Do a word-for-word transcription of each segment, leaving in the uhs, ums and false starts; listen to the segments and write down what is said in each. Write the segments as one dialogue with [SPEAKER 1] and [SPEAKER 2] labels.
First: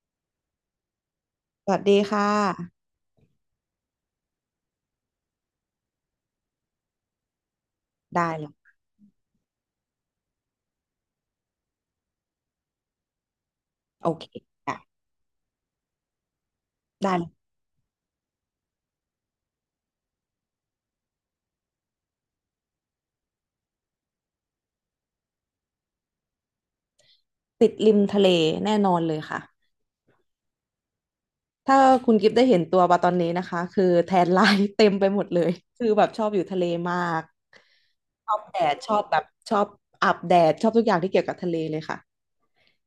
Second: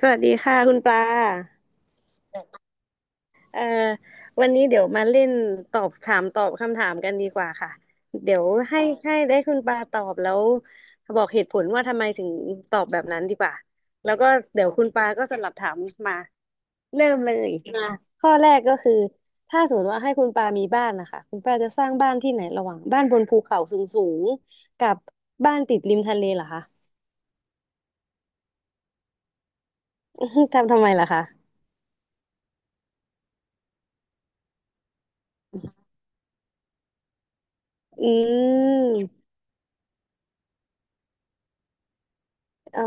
[SPEAKER 1] สวัสดีค่ะคุณปลา
[SPEAKER 2] สวัสดีค่ะ
[SPEAKER 1] เอ่อวันนี้เดี๋ยวมาเล่นตอบถามตอบคำถามกันดีกว่าค่ะ
[SPEAKER 2] ได้
[SPEAKER 1] เดี๋ย
[SPEAKER 2] เล
[SPEAKER 1] ว
[SPEAKER 2] ย
[SPEAKER 1] ให้ให้ได้คุณปลาตอบแล้วบอกเหตุผลว่าทำไมถึงตอบแบบนั้นดีกว่า
[SPEAKER 2] โอ
[SPEAKER 1] แล้ว
[SPEAKER 2] เค
[SPEAKER 1] ก็เดี๋ยว
[SPEAKER 2] ค่ะ
[SPEAKER 1] คุณปลาก็สลับถามมาเริ่
[SPEAKER 2] ได้
[SPEAKER 1] ม
[SPEAKER 2] เล
[SPEAKER 1] เล
[SPEAKER 2] ย
[SPEAKER 1] ยมาข้อแรกก็คือถ้าสมมติว่าให้คุณปลามีบ้านนะคะคุณปลาจะสร้างบ้านที่ไหนระหว่างบ้านบนภูเขาสูงสูงกับบ้านติดริมทะเลเหรอคะ
[SPEAKER 2] ติดริมทะเลแน่นอนเลยค่ะ
[SPEAKER 1] อื้อหือทำทำไมล่ะคะ
[SPEAKER 2] ถ้าคุณกิฟต์ได้เห็นตัวปลาตอนนี้นะคะคือแทนไลน์ เต็มไปหมดเลยคือแบบชอบอยู่ทะเลมาก
[SPEAKER 1] อื
[SPEAKER 2] ชอบแดดชอบแบ
[SPEAKER 1] ม
[SPEAKER 2] บชอบอาบแดดชอบทุกอย่างที่เกี่ยวกับทะเลเลยค่ะ
[SPEAKER 1] อ๋อ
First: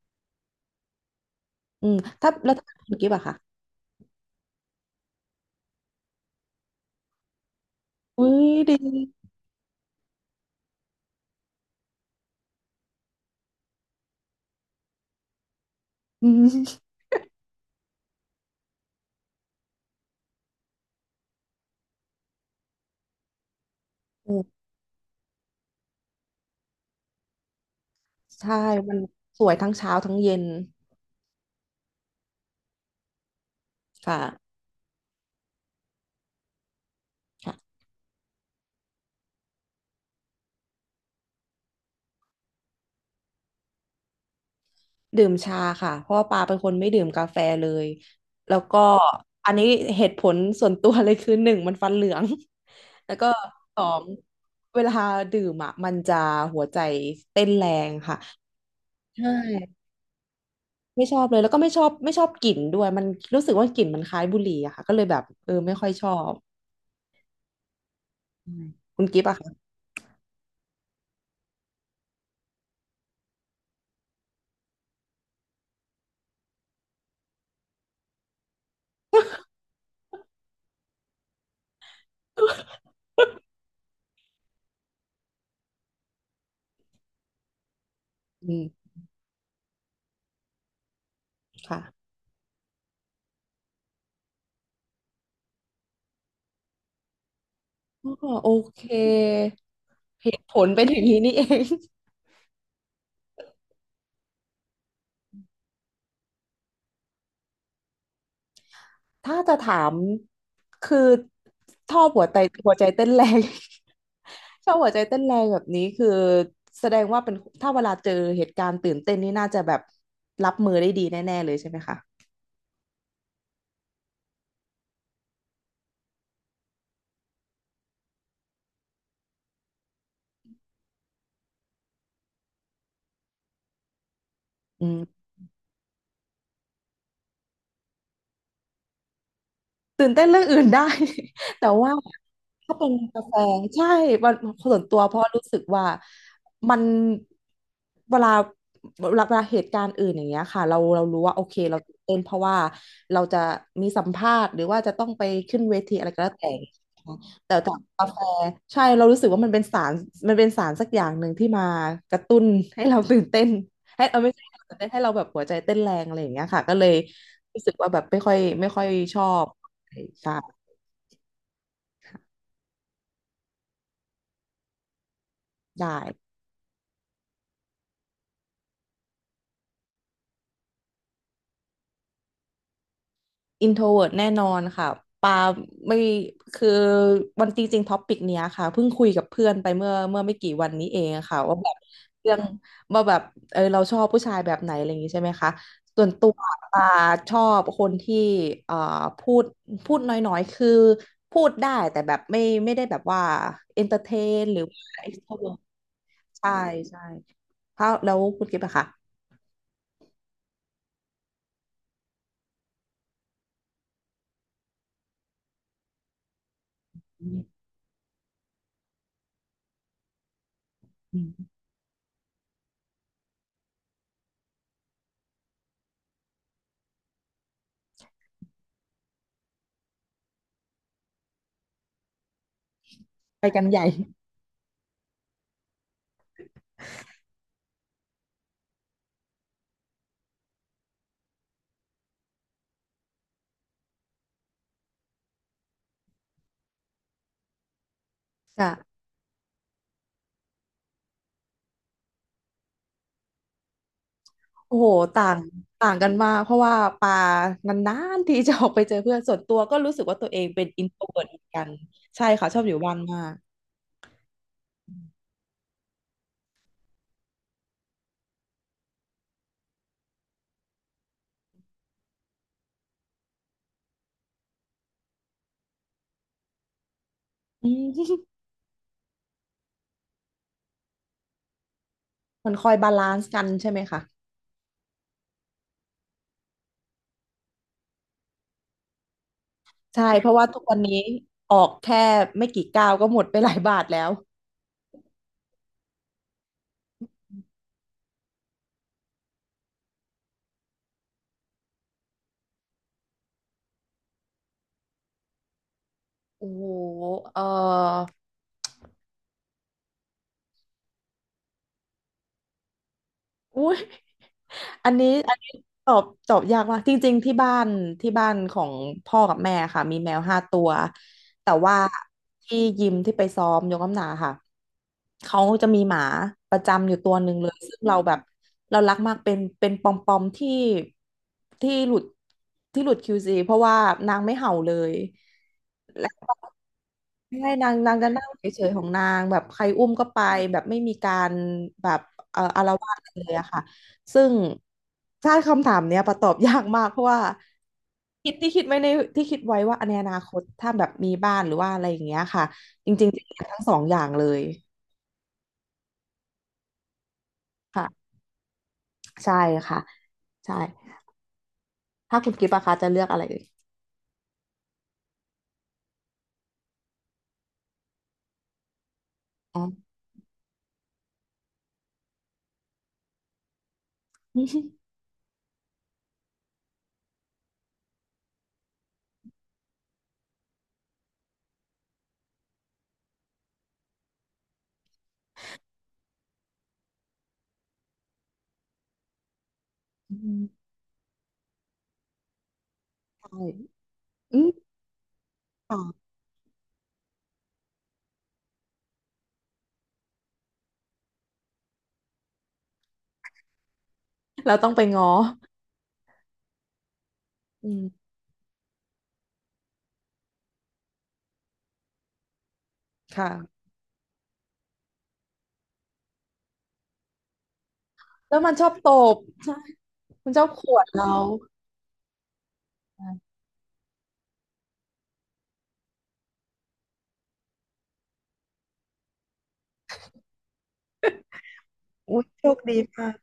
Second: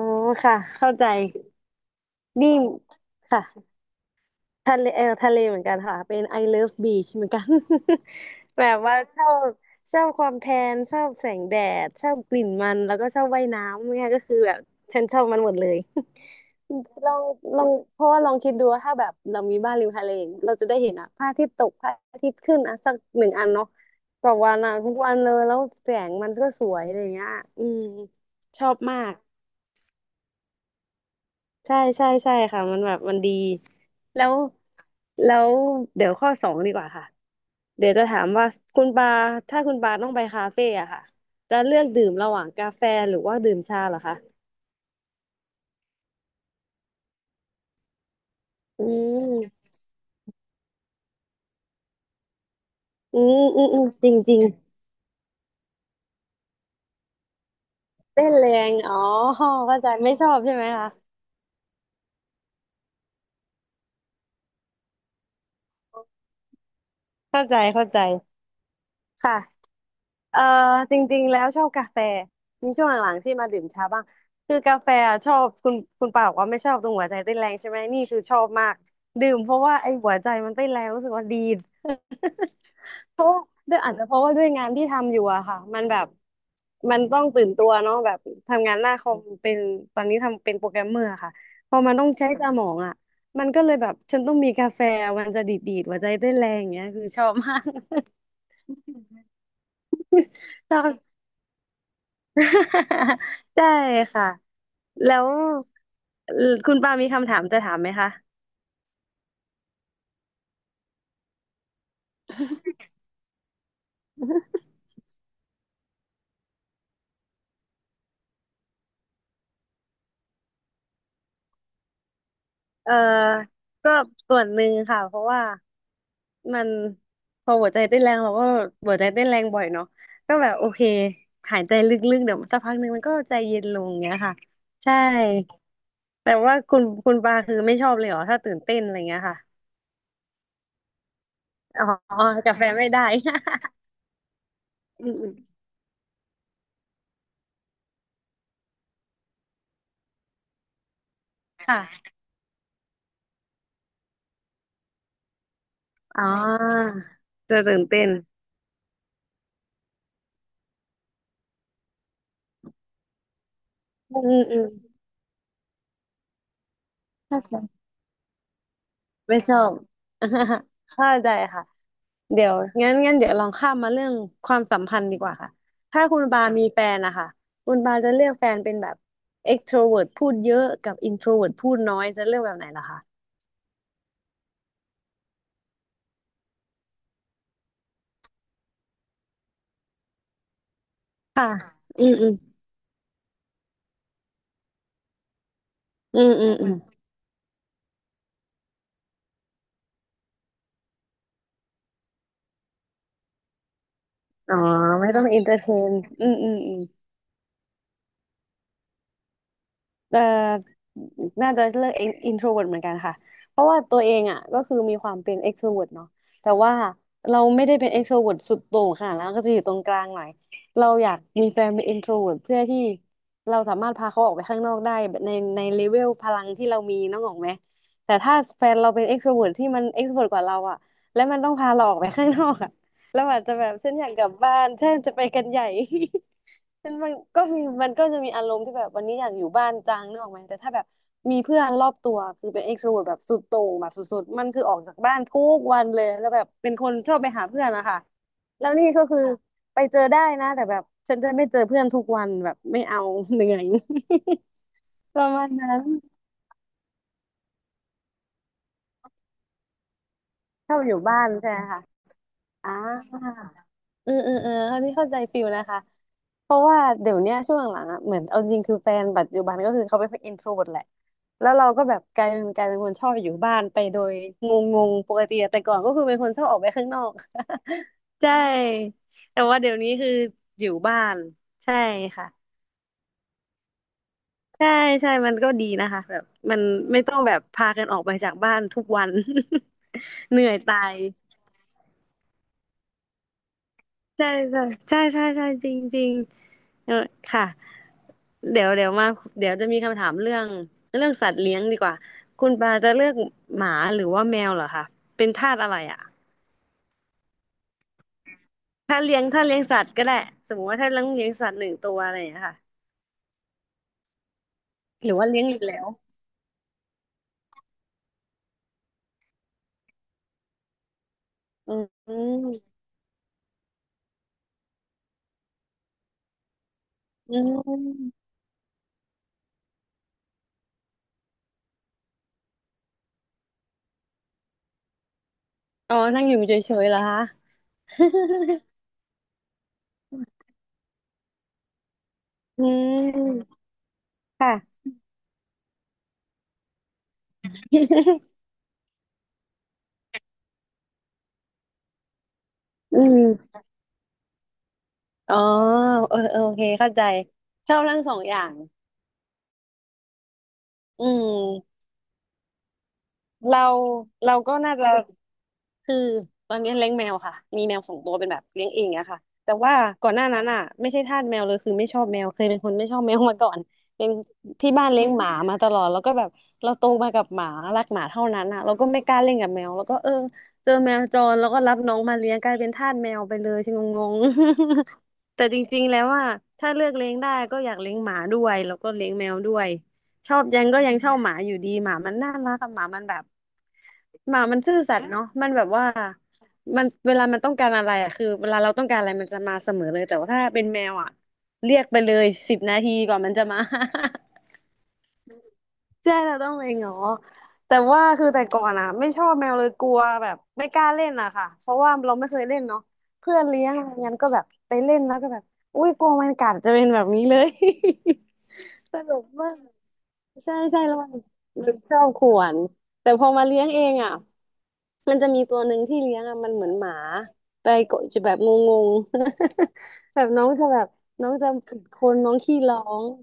[SPEAKER 1] ค่ะเข้าใจ
[SPEAKER 2] อืมถ้า
[SPEAKER 1] นี่
[SPEAKER 2] แล้วถ้าคุณกิฟต์อะค่ะ
[SPEAKER 1] ค่ะทะเลเออทะเลเหมือนกันค่ะเป็น I love beach เหมือนกัน
[SPEAKER 2] อุ้ย
[SPEAKER 1] แบ
[SPEAKER 2] ดี
[SPEAKER 1] บว่าชอบชอบความแทนชอบแสงแดดชอบกลิ่นมันแล้วก็ชอบว่ายน้ำเนี่ยก็คือแบบฉันชอบมันหมดเลย
[SPEAKER 2] อืม
[SPEAKER 1] ลองลองเพราะว่าลองคิดดูว่าถ้าแบบเรามีบ้านริมทะเลเราจะได้เห็นอะพระอาทิตย์ตกพระอาทิตย์ขึ้นอะสักหนึ่งอันเนาะต่อวันอ่ะทุกวันเลยแล้วแสงมันก็สวยอะไรอย่างเงี้ยอืม
[SPEAKER 2] ใช่
[SPEAKER 1] ชอบ
[SPEAKER 2] มั
[SPEAKER 1] มา
[SPEAKER 2] น
[SPEAKER 1] ก
[SPEAKER 2] สวยทั้งเช้าทั้งเย็น
[SPEAKER 1] ใช่ใช่ใช่ค่ะมันแบบมันดี
[SPEAKER 2] ค่ะ
[SPEAKER 1] แล้วแล้วเดี๋ยวข้อสองดีกว่าค่ะเดี๋ยวจะถามว่าคุณปาถ้าคุณปาต้องไปคาเฟ่อะค่ะจะเลือกดื่มระหว่างกาแฟหรือว่าดื่มชาเหรอคะ
[SPEAKER 2] ดื่มชาค่ะเพราะว่าปาเป็นคนไม่ดื่มกาแฟเลยแล้วก็
[SPEAKER 1] อื
[SPEAKER 2] อันนี้
[SPEAKER 1] ม
[SPEAKER 2] เหตุผลส่วนตัวเลยคือ หนึ่งมันฟันเหลือง แล้ว
[SPEAKER 1] อื
[SPEAKER 2] ก็
[SPEAKER 1] มอืม
[SPEAKER 2] ส
[SPEAKER 1] อื
[SPEAKER 2] อ
[SPEAKER 1] ม
[SPEAKER 2] ง
[SPEAKER 1] จริงจริง
[SPEAKER 2] เวลาดื่มอ่ะมันจะหัวใจเต้นแรงค่ะ
[SPEAKER 1] เต้นแรงอ๋อ
[SPEAKER 2] ใช่
[SPEAKER 1] เข้าใจไม่ชอบใช่ไหมคะ
[SPEAKER 2] ไม่ชอบเลยแล้วก็ไม่ชอบไม่ชอบกลิ่นด้วยมันรู้สึกว่ากลิ่นมันคล้ายบุหรี่อะค่ะก็เลยแบบเออไม่ค่อยชอบ
[SPEAKER 1] เข้าใจเข้าใจ
[SPEAKER 2] อืมคุณกิฟต์
[SPEAKER 1] ค่ะ
[SPEAKER 2] อะค่ะ
[SPEAKER 1] เออจริงๆแล้วชอบกาแฟมีช่วงหลังๆที่มาดื่มชาบ้างคือกาแฟอะชอบคุณคุณป่าบอกว่าไม่ชอบตรงหัวใจเต้นแรงใช่ไหมนี่คือชอบมากดื่มเพราะว่าไอ้หัวใจมันเต้นแรงรู้สึกว่าดี เพราะว่าด้วยอาจจะเพราะว่าด้วยงานที่ทำอยู่อะค่ะมันแบบมันต้องตื่นตัวเนาะแบบ
[SPEAKER 2] อื
[SPEAKER 1] ทำ
[SPEAKER 2] ม
[SPEAKER 1] งานหน้าคอมเป็นตอนนี้ทำเป็นโปรแกรมเมอร์ค่ะพอมันต้
[SPEAKER 2] ค่ะ
[SPEAKER 1] องใช้สมองอะมันก็เลยแบบฉันต้องมีกาแฟมันจะดีดๆหัวใจเต้นแรงอย่างเงี้ยคือชอบมาก
[SPEAKER 2] อ๋อโอเค เหตุผล
[SPEAKER 1] ชอ
[SPEAKER 2] เป็น
[SPEAKER 1] บ
[SPEAKER 2] อย่างนี้นี่เอง
[SPEAKER 1] ใช่ค่ะแล้วเอ่อคุณปามีคำถามจะถามไหมคะ
[SPEAKER 2] ถ้าจะถามคือชอบหัวใจหัวใจเต้นแรง ชอบหัวใจเต้นแรงแบบนี้คือแสดงว่าเป็นถ้าเวลาเจอเหตุการณ์ตื่นเต้นนี่น่าจะแบบรับมือได้ดีแน่ๆเลยใช่ไหมคะ
[SPEAKER 1] เออก็ส่วนหนึ่งค่ะเพราะว่ามันพอหัวใจเต้นแรงเราก็หัวใจเต้นแรงบ่อยเนาะก็แบบโอเคหายใจลึกๆเดี๋ยวสักพักหนึ่งมันก็ใจเย็นลงเงี้ยค่ะ
[SPEAKER 2] อื
[SPEAKER 1] ใช่
[SPEAKER 2] ม
[SPEAKER 1] แต่ว่าคุณคุณปาคือไม่ชอบเลยเหรอถ้าตื่นเต้นอะไรเงี้ยค่ะ
[SPEAKER 2] ตื่นเต้นเรื่องอื่นได้ แต่
[SPEAKER 1] อ๋อ
[SPEAKER 2] ว่า
[SPEAKER 1] กาแฟ
[SPEAKER 2] ถ้า
[SPEAKER 1] น
[SPEAKER 2] เป็
[SPEAKER 1] ไม่
[SPEAKER 2] น
[SPEAKER 1] ได้
[SPEAKER 2] กาแฟใช่มันส่วนตัว
[SPEAKER 1] อื
[SPEAKER 2] เพราะ
[SPEAKER 1] ม
[SPEAKER 2] รู้สึ
[SPEAKER 1] ๆ
[SPEAKER 2] กว่ามันเวลาเวลาเวลาเหตุการณ์อื่นอย่างเงี้ยค่ะเราเรารู้ว่าโอเคเราตื่น
[SPEAKER 1] ค่ะ
[SPEAKER 2] เต้นเพราะว่าเราจะมีสัมภาษณ์หรือว่าจะต้องไปขึ้นเวทีอะไรก็
[SPEAKER 1] อ๋อ
[SPEAKER 2] แล้วแต่แต่
[SPEAKER 1] จะ
[SPEAKER 2] กั
[SPEAKER 1] ตื่
[SPEAKER 2] บ
[SPEAKER 1] นเต้
[SPEAKER 2] กา
[SPEAKER 1] น
[SPEAKER 2] แฟใช่เรารู้สึกว่ามันเป็นสารมันเป็นสารสักอย่างหนึ่งที่มากระตุ้นให้เราตื่นเต้นให้เอ
[SPEAKER 1] อื
[SPEAKER 2] อไม่
[SPEAKER 1] ม
[SPEAKER 2] ใช่
[SPEAKER 1] อื
[SPEAKER 2] ให้
[SPEAKER 1] ม
[SPEAKER 2] เราตื่นเต้นให้เราแบบหัวใจเต้นแรงอะไรอย่างเงี้ยค่ะก็เลย
[SPEAKER 1] เข้าใจ
[SPEAKER 2] รู้สึกว่าแบบไม่ค่อยไม่ค่อยชอ
[SPEAKER 1] ไม่
[SPEAKER 2] บ
[SPEAKER 1] ชอบ
[SPEAKER 2] ได้ค่ะ
[SPEAKER 1] เข้าใจค่ะเดี๋ยวงั้นงั้นเดี๋ยวลองข้ามมาเรื่องความสัมพันธ์ดีกว่าค่ะ
[SPEAKER 2] ได้
[SPEAKER 1] ถ้าคุณบาคมีแฟนนะคะคุณบาจะเลือกแฟนเป็นแบบ extrovert พูดเยอะกับ introvert พูดน้อยจะเลือกแบบไหนล่ะคะ
[SPEAKER 2] introvert แน่นอนค่ะปาไม่คือวันจริงๆท็อปิกเนี้ยค่ะเพิ่งคุยกับเพื่อนไปเมื่อเมื่อไม่กี่วันนี้เองค่ะ
[SPEAKER 1] ค่ะ
[SPEAKER 2] ว่าแบบ
[SPEAKER 1] อืมอื
[SPEAKER 2] เรื่
[SPEAKER 1] ม
[SPEAKER 2] องว่าแบบเออเราชอบผู้ชายแบบไหนอะไรอย่างงี้ใช่ไหมคะส่วน
[SPEAKER 1] อื
[SPEAKER 2] ตั
[SPEAKER 1] ม
[SPEAKER 2] ว
[SPEAKER 1] อืมอืม
[SPEAKER 2] ปาชอบคนที่เอ่อพูดพูดน้อยๆคือพูดได้แต่แบบไม่ไม่ได้แบบว่า entertain
[SPEAKER 1] อ๋
[SPEAKER 2] ห
[SPEAKER 1] อ
[SPEAKER 2] รือว่า
[SPEAKER 1] ไม่ต้อง
[SPEAKER 2] extrovert
[SPEAKER 1] entertain อืมอื
[SPEAKER 2] ใช่
[SPEAKER 1] มอืม
[SPEAKER 2] ใช่เพราะแล้วคุณกิ๊บอะคะ
[SPEAKER 1] เอ่อน่าจะเลือก introvert เหมือนกันค่ะ เพราะว่าตัวเองอ่ะก็คือมีความเป็น e x t r o v e r t เนาะแต่ว่าเรา
[SPEAKER 2] อ
[SPEAKER 1] ไม่ได้เป็น extrovert สุดโต่งค่ะแล้วก็จะอยู่ตรงกลางหน่อยเราอยาก
[SPEAKER 2] ืม
[SPEAKER 1] มีแฟนเป็น i n t r o v e r t เพื่อที่เราสามารถพาเขาออกไปข้างนอกได้แบบในในเลเวลพลังที่เรามีน้องออกไหมแต่ถ้าแฟนเราเป็น e x t r o v e r t ที่มัน e x t r o v e r t กว่าเราอ่ะและมันต้องพาเราออกไปข้างนอกอ่ะเราอาจ
[SPEAKER 2] ไป
[SPEAKER 1] จะ
[SPEAKER 2] กั
[SPEAKER 1] แบ
[SPEAKER 2] น
[SPEAKER 1] บ
[SPEAKER 2] ใหญ่
[SPEAKER 1] เช่นอยากกลับบ้านเช่นจะไปกันใหญ่ ซึ่งมันก็มีมันก็จะมีอารมณ์ที่แบบวันนี้อยากอยู่บ้านจังนึกออกไหมแต่ถ้าแบบมีเพื่อนรอบตัวคือเป็นเอ็กโทรเวิร์ตแบบสุดโต่งแบบสุดๆมันคือออกจากบ้านทุกวันเลยแล้วแบบเป็นคนชอบไปหาเพื่อนนะคะแล้วนี่
[SPEAKER 2] ค่ะ
[SPEAKER 1] ก็คือไปเจอได้นะแต่แบบฉันจะไม่เจอเพื่อนทุกวันแบบไม่เอา เหนื่อย
[SPEAKER 2] โอ้โห
[SPEAKER 1] ป
[SPEAKER 2] ต่า
[SPEAKER 1] ระ
[SPEAKER 2] ง
[SPEAKER 1] มาณนั้น
[SPEAKER 2] ต่างกันมากเพราะว่าปานานๆที่จะออกไปเจอเพื่อนส่วนตัวก็รู้สึกว่าตัวเองเป็น
[SPEAKER 1] ชอบ
[SPEAKER 2] อิน
[SPEAKER 1] อ
[SPEAKER 2] โท
[SPEAKER 1] ยู่
[SPEAKER 2] ร
[SPEAKER 1] บ้า
[SPEAKER 2] เวิร์ต
[SPEAKER 1] น
[SPEAKER 2] เหมือน
[SPEAKER 1] ใช่ไหม
[SPEAKER 2] กัน
[SPEAKER 1] คะ
[SPEAKER 2] ใช่ค่ะชอบ
[SPEAKER 1] อ่
[SPEAKER 2] อยู่บ้านมาก
[SPEAKER 1] าเออเออเออเขาที่เข้าใจฟิลนะคะ เพราะว่าเดี๋ยวเนี้ยช่วงหลังๆอ่ะเหมือนเอาจริงคือแฟนปัจจุบันก็คือเขาเป็นอินโทรเวิร์ตแหละแล้วเราก็แบบกลายเป็นกลายเป็นคนชอบอยู่บ้านไปโดยงงๆปกติอะแต่ก่อนก็คือเป็นคนชอบออกไปข้างนอก
[SPEAKER 2] อืม
[SPEAKER 1] ใช่ แต่ว่าเดี๋ยวนี้คืออยู่บ้านใช่ค่ะ
[SPEAKER 2] มันคอยบาลานซ์กันใช่ไหมคะ
[SPEAKER 1] ใช่ใช่มันก็ดีนะคะแบบมันไม่ต้องแบบพากันออกไปจากบ้านทุกวัน
[SPEAKER 2] ใช่เพ ราะ
[SPEAKER 1] เห
[SPEAKER 2] ว่า
[SPEAKER 1] นื่อย
[SPEAKER 2] ทุกวั
[SPEAKER 1] ตา
[SPEAKER 2] นนี้
[SPEAKER 1] ย
[SPEAKER 2] ออกแค่ไม่กี่ก้าวก็หมดไปหลายบาทแล้ว
[SPEAKER 1] ใช่ใช่ใช่ใช่ใช่จริงจริงเออค่ะเดี๋ยวเดี๋ยวมาเดี๋ยวจะมีคำถามเรื่องเรื่องสัตว์เลี้ยงดีกว่าคุณปาจะเลือกหมาหรือว่าแมวเหรอคะเป็นทาสอะไรอ่ะ
[SPEAKER 2] โอ้โหเออ
[SPEAKER 1] ถ้าเลี้ยงถ้าเลี้ยงสัตว์ก็ได้สมมติว่าถ้าเลี้ยงเลี้ยงสัตว์หนึ่งตัวอะไรอย่างเงี้ยค่ะ
[SPEAKER 2] อุ้ย อันนี้
[SPEAKER 1] หรือว่า
[SPEAKER 2] อัน
[SPEAKER 1] เลี้ยง
[SPEAKER 2] นี้
[SPEAKER 1] อีกแล้ว
[SPEAKER 2] ตอบตอบยากมากจริงๆที่บ้านที่บ้านของพ่อกับแม่ค่ะมีแมวห้าตัวแต่
[SPEAKER 1] อื
[SPEAKER 2] ว่า
[SPEAKER 1] ม
[SPEAKER 2] ที่ยิมที่ไปซ้อมยกน้ำหนักค่ะเขาจะมีหมาประจำอยู่ตัวหนึ่
[SPEAKER 1] อื
[SPEAKER 2] งเลยซึ่ง
[SPEAKER 1] ม
[SPEAKER 2] เราแบบเรารักมากเป็นเป็นปอมปอมที่ที่หลุดที่หลุด คิว ซี เพราะว่านางไม่เห่าเลย
[SPEAKER 1] อ๋อนั่งอยู่เฉยๆเหรอคะ
[SPEAKER 2] ไม่ใช่นางนางจะนั่งเฉยๆของนางแบบใครอุ้มก็ไปแบบไม่มีการแบบเอ่อ อา
[SPEAKER 1] อื
[SPEAKER 2] ละวาดอะไรเลยอะ
[SPEAKER 1] ม
[SPEAKER 2] ค่ะซึ่ง
[SPEAKER 1] ค่ะ
[SPEAKER 2] ใช่คำถามเนี้ยประตอบยากมากเพราะว่าคิด ที่คิดไว้ในที่คิดไว้ว่าในอนาคตถ้าแบบมีบ้านหรือว่าอะไรอย่างเงี้ยค่ะจ
[SPEAKER 1] อื
[SPEAKER 2] ริงๆ
[SPEAKER 1] ม
[SPEAKER 2] จะเลือกทั้งสองอย่างเลย
[SPEAKER 1] อ๋อเออเออโอเคเข้าใจชอบทั้ง
[SPEAKER 2] ค่ะ
[SPEAKER 1] สองอย่าง
[SPEAKER 2] ใช่ค่ะใช่
[SPEAKER 1] อืม
[SPEAKER 2] ถ้าคุณกิฟต์อะคะจะเลือกอะไรเอ่ย
[SPEAKER 1] เราเราก็น่าจะคือตอนนี้เลี้ยงแมวค่ะมีแมวสองตัวเป็นแบบเลี้ยงเองอะค่ะแต่
[SPEAKER 2] อ๋อ
[SPEAKER 1] ว่าก่อนหน้านั้นอะไม่ใช่ทาสแมวเลยคือไม่ชอบแมวเคยเป็นคนไม่ชอบแมวมาก่อนเป็นที่บ้านเลี้ยงหมามาตลอดแล้วก็แบบเราโตมากับหมารักหมาเท่านั้นอะเราก็ไม่กล้าเล่นกับแมวแล้วก็เออเจอแมวจรแล้วก็รับน้องมาเลี้ยงกลายเป็นทาสแมวไปเลยชิงงงๆ แต่จริงๆแล้วอะถ้าเลือกเลี้ยงได้ก็อยากเลี้ยงหมาด้วยแล้วก็เลี้ยงแมวด้วย
[SPEAKER 2] อื
[SPEAKER 1] ชอ
[SPEAKER 2] ม
[SPEAKER 1] บยังก็ยังชอบหมาอยู่ดีหมามันน่ารักอะหมามันแบบ
[SPEAKER 2] ใช่
[SPEAKER 1] ห
[SPEAKER 2] อื
[SPEAKER 1] มามัน
[SPEAKER 2] ม
[SPEAKER 1] ซื่อสัตย์เนาะมันแบบ
[SPEAKER 2] ค่ะ
[SPEAKER 1] ว่ามันเวลามันต้องการอะไรอะคือเวลาเราต้องการอะไรมันจะมาเสมอเลยแต่ว่าถ้าเป็นแมวอะเรียกไปเลยสิบนาทีกว่ามันจะมา
[SPEAKER 2] เรา ต้องไปง้อ
[SPEAKER 1] ใช่เราต้องไปหงอ
[SPEAKER 2] อื
[SPEAKER 1] แต่ว่า
[SPEAKER 2] ม
[SPEAKER 1] คือแต่ก่อนอะไม่ชอบแมวเลยกลัวแบบไม่กล้าเล่นอะค่ะเพราะว่าเราไม่เคยเล่นเนาะเพื่อนเลี้
[SPEAKER 2] ค่ะ
[SPEAKER 1] ยงอะไรงั้นก็แบบไปเล่นแล้วก็แบบอุ้ยกลัวมันกัดจะเป็นแบบนี้เลย
[SPEAKER 2] แล้วมันชอบต
[SPEAKER 1] ตล
[SPEAKER 2] บ
[SPEAKER 1] กมา
[SPEAKER 2] ใช่
[SPEAKER 1] ก
[SPEAKER 2] คุณเจ้า
[SPEAKER 1] ใช่
[SPEAKER 2] ข
[SPEAKER 1] ใช่
[SPEAKER 2] วด
[SPEAKER 1] แล้ว
[SPEAKER 2] เรา
[SPEAKER 1] มันมันชอบข่วนแต่พอ
[SPEAKER 2] อ่ะ
[SPEAKER 1] มาเลี้ยงเองอ่ะมันจะมีตัวหนึ่งที่เลี้ยงอ่ะมันเหมือนหมาไปกดจะแบบงงๆ แบบน้องจะแบบน้องจะกัดคน
[SPEAKER 2] อุ้ย
[SPEAKER 1] น้อง
[SPEAKER 2] โช
[SPEAKER 1] ขี้
[SPEAKER 2] ค
[SPEAKER 1] ร้
[SPEAKER 2] ดี
[SPEAKER 1] อง
[SPEAKER 2] มาก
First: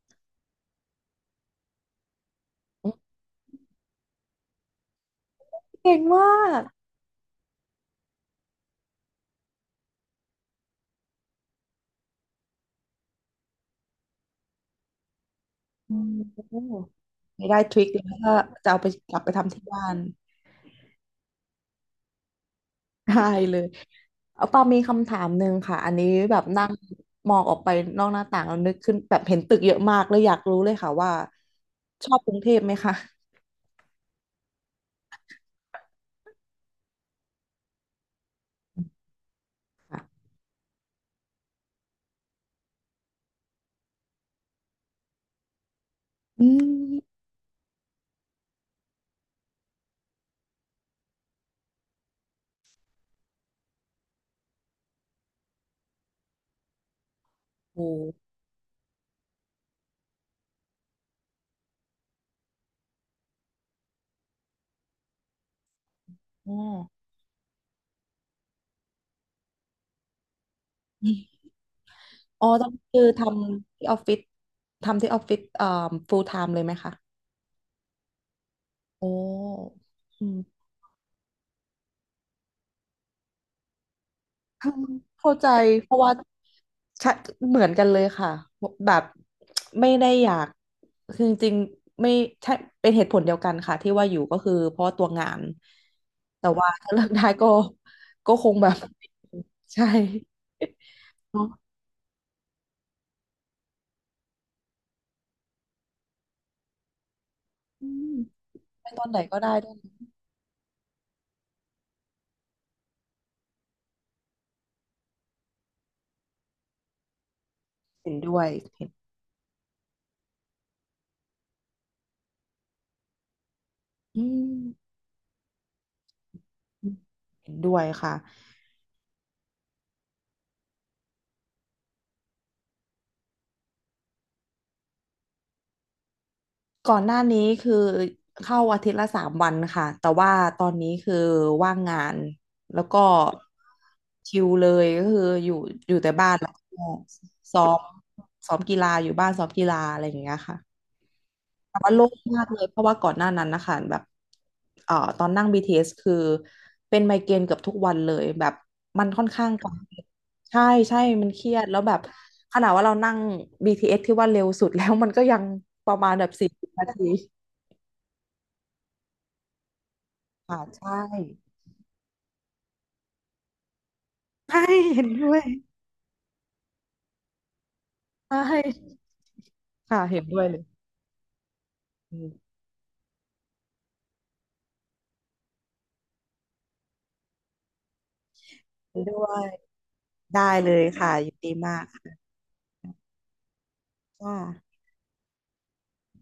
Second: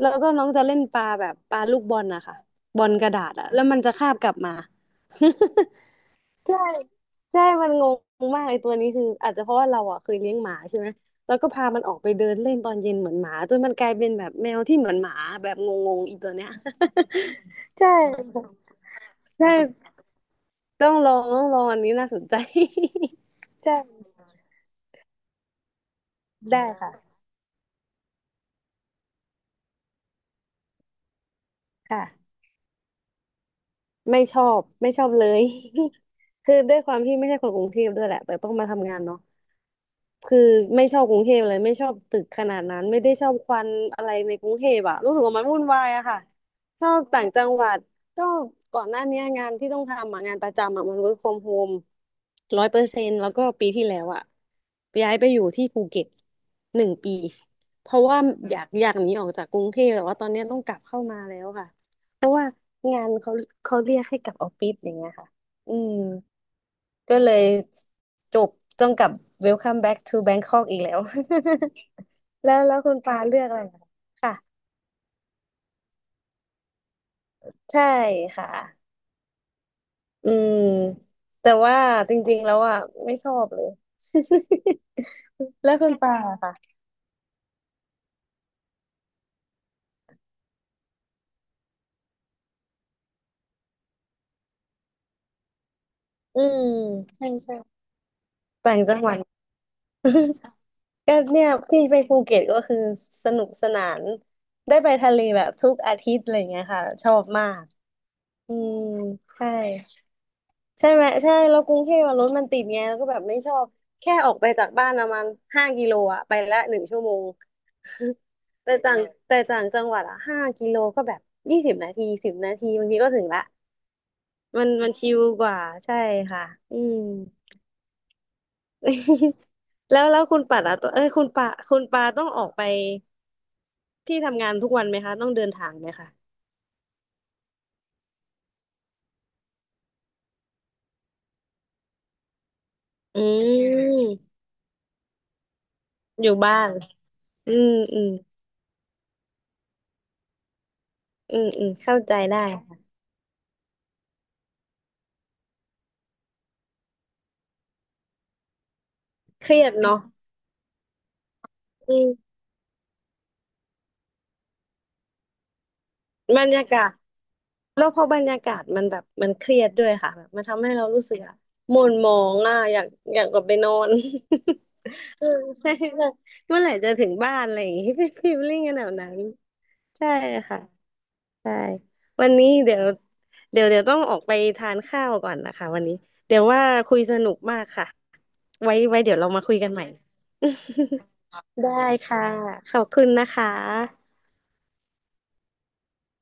[SPEAKER 1] แล้วก็น้องจะเล่นปลาแบบปลาลูกบอลนะคะบอ
[SPEAKER 2] อื
[SPEAKER 1] ลก
[SPEAKER 2] ม
[SPEAKER 1] ระดาษอ่ะแล้วมันจะคาบกลับมา
[SPEAKER 2] เก่งมา
[SPEAKER 1] ใช่
[SPEAKER 2] ก
[SPEAKER 1] ใช่มันงงมากไอ้ตัวนี้คืออาจจะเพราะว่าเราอ่ะเคยเลี้ยงหมาใช่ไหมแล้วก็พามันออกไปเดินเล่นตอนเย็นเหมือนหมาจนมันกลายเป็นแบบแมวที่เหมือนหมาแบบง
[SPEAKER 2] อื
[SPEAKER 1] ง
[SPEAKER 2] ม
[SPEAKER 1] ๆอีตัวเนี้ย
[SPEAKER 2] โอ้ไม่ได้ท ริค
[SPEAKER 1] ใช่
[SPEAKER 2] เลยถ้าจะเอาไปกลับไป
[SPEAKER 1] ใช่
[SPEAKER 2] ทำที่บ้าน
[SPEAKER 1] ต้องลองต้องลองอันนี้น่าสนใจ
[SPEAKER 2] ได้เล ย
[SPEAKER 1] ใช่
[SPEAKER 2] เอาปามีคำถามหนึ่งค่ะ อันนี้แบบนั่
[SPEAKER 1] ได้
[SPEAKER 2] ง
[SPEAKER 1] ค่ะ
[SPEAKER 2] มองออกไปนอกหน้าต่างแล้วนึกขึ้นแบบเห็นตึกเยอะมากเลยอยากรู้เลยค่ะว่าชอบก
[SPEAKER 1] ค่ะ
[SPEAKER 2] รุงเทพไหมคะ
[SPEAKER 1] ไม่ชอบไม่ชอบเลย คือด้วยความที่ไม่ใช่คนกรุงเทพด้วยแหละแต่ต้องมาทำงานเนาะ
[SPEAKER 2] ค่ะ
[SPEAKER 1] คือไม่ชอบกรุงเทพเลยไม่ชอบตึกขนาดนั้นไม่ได้ชอบควันอะไรในกรุงเทพอะรู้สึกว่ามันวุ่นวายอะค่ะ
[SPEAKER 2] อื
[SPEAKER 1] ชอ
[SPEAKER 2] ม
[SPEAKER 1] บต่างจังหวัดก็ก่อนหน้าเนี้ยงานที่ต้องทำอะงานประจำอะมัน work from home ร้อยเปอร์เซ็นต์แล้วก็ปีที่แล้วอะย้ายไปอยู่ที่ภูเก็ตหนึ่งปีเพ
[SPEAKER 2] โอ้
[SPEAKER 1] ราะว่าอยากอยากหนีออกจากกรุงเทพแต่ว่าตอนเนี้ยต้องกลับเข้ามาแล้วค่ะเพราะว่างานเขาเขาเรียกให้กลับออฟฟิศอย่างเงี้ยค่ะอืม
[SPEAKER 2] อ๋อ
[SPEAKER 1] ก็เลยจบต้องกลับ Welcome back to Bangkok อีกแล้ว
[SPEAKER 2] อ๋อ
[SPEAKER 1] แล้ว
[SPEAKER 2] ต้อง
[SPEAKER 1] แล้วคุณ
[SPEAKER 2] คือ
[SPEAKER 1] ปา
[SPEAKER 2] ท
[SPEAKER 1] เลือกอะไรเหร
[SPEAKER 2] ำ
[SPEAKER 1] อ
[SPEAKER 2] ที่ออฟฟิศ
[SPEAKER 1] ค่ะ
[SPEAKER 2] ทำที่ออฟฟิศเอ่อ full time เลยไหมคะ
[SPEAKER 1] ใช่ค่ะ
[SPEAKER 2] โอ้อื
[SPEAKER 1] อื
[SPEAKER 2] ม
[SPEAKER 1] มแต่ว่าจริงๆ แล้วอ่ะไม่ชอบเลย
[SPEAKER 2] เข้าใจ
[SPEAKER 1] แล้ว
[SPEAKER 2] เพ
[SPEAKER 1] คุณ
[SPEAKER 2] ราะว่า
[SPEAKER 1] ปาอะค่ะ
[SPEAKER 2] ชะเหมือนกันเลยค่ะแบบไม่ได้อยากคือจริงๆไม่ใช่เป็นเหตุผลเดียวกันค่ะที่ว่าอยู่ก็คือเพราะตัวงาน
[SPEAKER 1] อื
[SPEAKER 2] แต่
[SPEAKER 1] ม
[SPEAKER 2] ว่าถ้าเลิกได้
[SPEAKER 1] ใช่
[SPEAKER 2] ก็
[SPEAKER 1] ใช่
[SPEAKER 2] ก็คงแบ
[SPEAKER 1] ต่า
[SPEAKER 2] บ
[SPEAKER 1] งจังหวัด
[SPEAKER 2] ใช่
[SPEAKER 1] ก็ เนี่
[SPEAKER 2] เนาะ
[SPEAKER 1] ยที่ไปภูเก็ตก็คือสนุกสนาน ได้ไปทะเลแบบทุกอาทิตย์อะไรเงี้ยค่ะชอบมาก
[SPEAKER 2] อืม
[SPEAKER 1] อืม
[SPEAKER 2] ไปตอนไหนก็
[SPEAKER 1] ใช่
[SPEAKER 2] ได้ด้วย
[SPEAKER 1] ใช่ไหมใช่แล้วกรุงเทพอะรถมันติดไงแล้วก็แบบไม่ชอบแค่ออกไปจากบ้านประมาณห้ากิโลอะไปละหนึ่งชั่วโมง
[SPEAKER 2] เห็นด้วย
[SPEAKER 1] แต่
[SPEAKER 2] เห็น
[SPEAKER 1] ต่างแต่ต่างจังหวัดอะห้ากิโลก็แบบยี่สิบนาทีสิบนาทีบางทีก็ถึงละ
[SPEAKER 2] อื
[SPEAKER 1] มันมัน
[SPEAKER 2] ม
[SPEAKER 1] ชิลกว่าใช่ค่ะอืม
[SPEAKER 2] เห็นด้วยค่ะ
[SPEAKER 1] แล้วแล้วคุณปัดอะตัวเอ้ยคุณปาคุณปาต้องออกไปที่ทำงานทุกวันไหมคะต้องเดินทางไหมคะ
[SPEAKER 2] ก่อนหน้านี้คือเข้าอาทิตย์ละสามวันค่ะ แต่ว่าตอนนี้คือว่างงานแล้วก็
[SPEAKER 1] อื
[SPEAKER 2] ชิ
[SPEAKER 1] ม
[SPEAKER 2] ลเลยก็คืออยู่อยู่แต่
[SPEAKER 1] อ
[SPEAKER 2] บ้า
[SPEAKER 1] ยู่
[SPEAKER 2] นแล้ว
[SPEAKER 1] บ้าน
[SPEAKER 2] ก็
[SPEAKER 1] อื
[SPEAKER 2] ซ้อ
[SPEAKER 1] ม
[SPEAKER 2] ม
[SPEAKER 1] อืม
[SPEAKER 2] ซ้อมกีฬาอยู่บ้านซ้อมกีฬาอะไรอย่างเงี้ยค่ะ
[SPEAKER 1] อืมอืม
[SPEAKER 2] แต่ว่า
[SPEAKER 1] เข้า
[SPEAKER 2] โล่ง
[SPEAKER 1] ใจได้
[SPEAKER 2] มากเลยเพราะ
[SPEAKER 1] ค่ะ
[SPEAKER 2] ว่าก่อนหน้านั้นนะคะแบบเอ่อตอนนั่ง บี ที เอส คือเป็นไมเกรนเกือบทุกวันเลยแบบมันค่อนข้า
[SPEAKER 1] เค
[SPEAKER 2] ง
[SPEAKER 1] รี
[SPEAKER 2] ก
[SPEAKER 1] ยด
[SPEAKER 2] ด
[SPEAKER 1] เนาะ
[SPEAKER 2] ใช่ใช่มันเครียดแล้วแบบขนาดว่าเรานั่ง บี ที เอส ทีเอสที่ว่าเร็วสุดแล้วมันก็ยังประมาณแบบ
[SPEAKER 1] บร
[SPEAKER 2] สี่
[SPEAKER 1] รยา
[SPEAKER 2] สิบ
[SPEAKER 1] กา
[SPEAKER 2] นา
[SPEAKER 1] ศ
[SPEAKER 2] ที
[SPEAKER 1] แล้วพอบรรยากาศมันแบบมันเครียดด้วยค่ะแบบมัน
[SPEAKER 2] ค่ะ
[SPEAKER 1] ทำให้เรา
[SPEAKER 2] ใช่
[SPEAKER 1] รู้สึกอะหม่นหมองอ่ะอยากอยากกลับไปนอน
[SPEAKER 2] ใช่เห็น
[SPEAKER 1] เอ
[SPEAKER 2] ด้
[SPEAKER 1] อ
[SPEAKER 2] วย
[SPEAKER 1] ใช่เลยเมื่อไหร่จะถึงบ้านอะไรอย่างงี้ เป็นฟี
[SPEAKER 2] ใช
[SPEAKER 1] ลลิ่งกันแบบ
[SPEAKER 2] ่
[SPEAKER 1] นั้น
[SPEAKER 2] ค่ะ
[SPEAKER 1] ใช่
[SPEAKER 2] เห็นด้วยเล
[SPEAKER 1] ค่ะ
[SPEAKER 2] ย
[SPEAKER 1] ใช่
[SPEAKER 2] อื
[SPEAKER 1] วั
[SPEAKER 2] ม
[SPEAKER 1] นนี้เดี๋ยวเดี๋ยวเดี๋ยวต้องออกไปทานข้าวก่อนนะคะวันนี้เดี๋ยวว่าคุยสนุกมากค่ะไว้ไว้
[SPEAKER 2] เห็น
[SPEAKER 1] เดี๋
[SPEAKER 2] ด้
[SPEAKER 1] ยว
[SPEAKER 2] ว
[SPEAKER 1] เรามา
[SPEAKER 2] ย
[SPEAKER 1] คุยกันใหม่
[SPEAKER 2] ได้เลยค่ะยินดี
[SPEAKER 1] ได้
[SPEAKER 2] มาก
[SPEAKER 1] ค่ะขอบคุณนะคะ
[SPEAKER 2] ค่ะ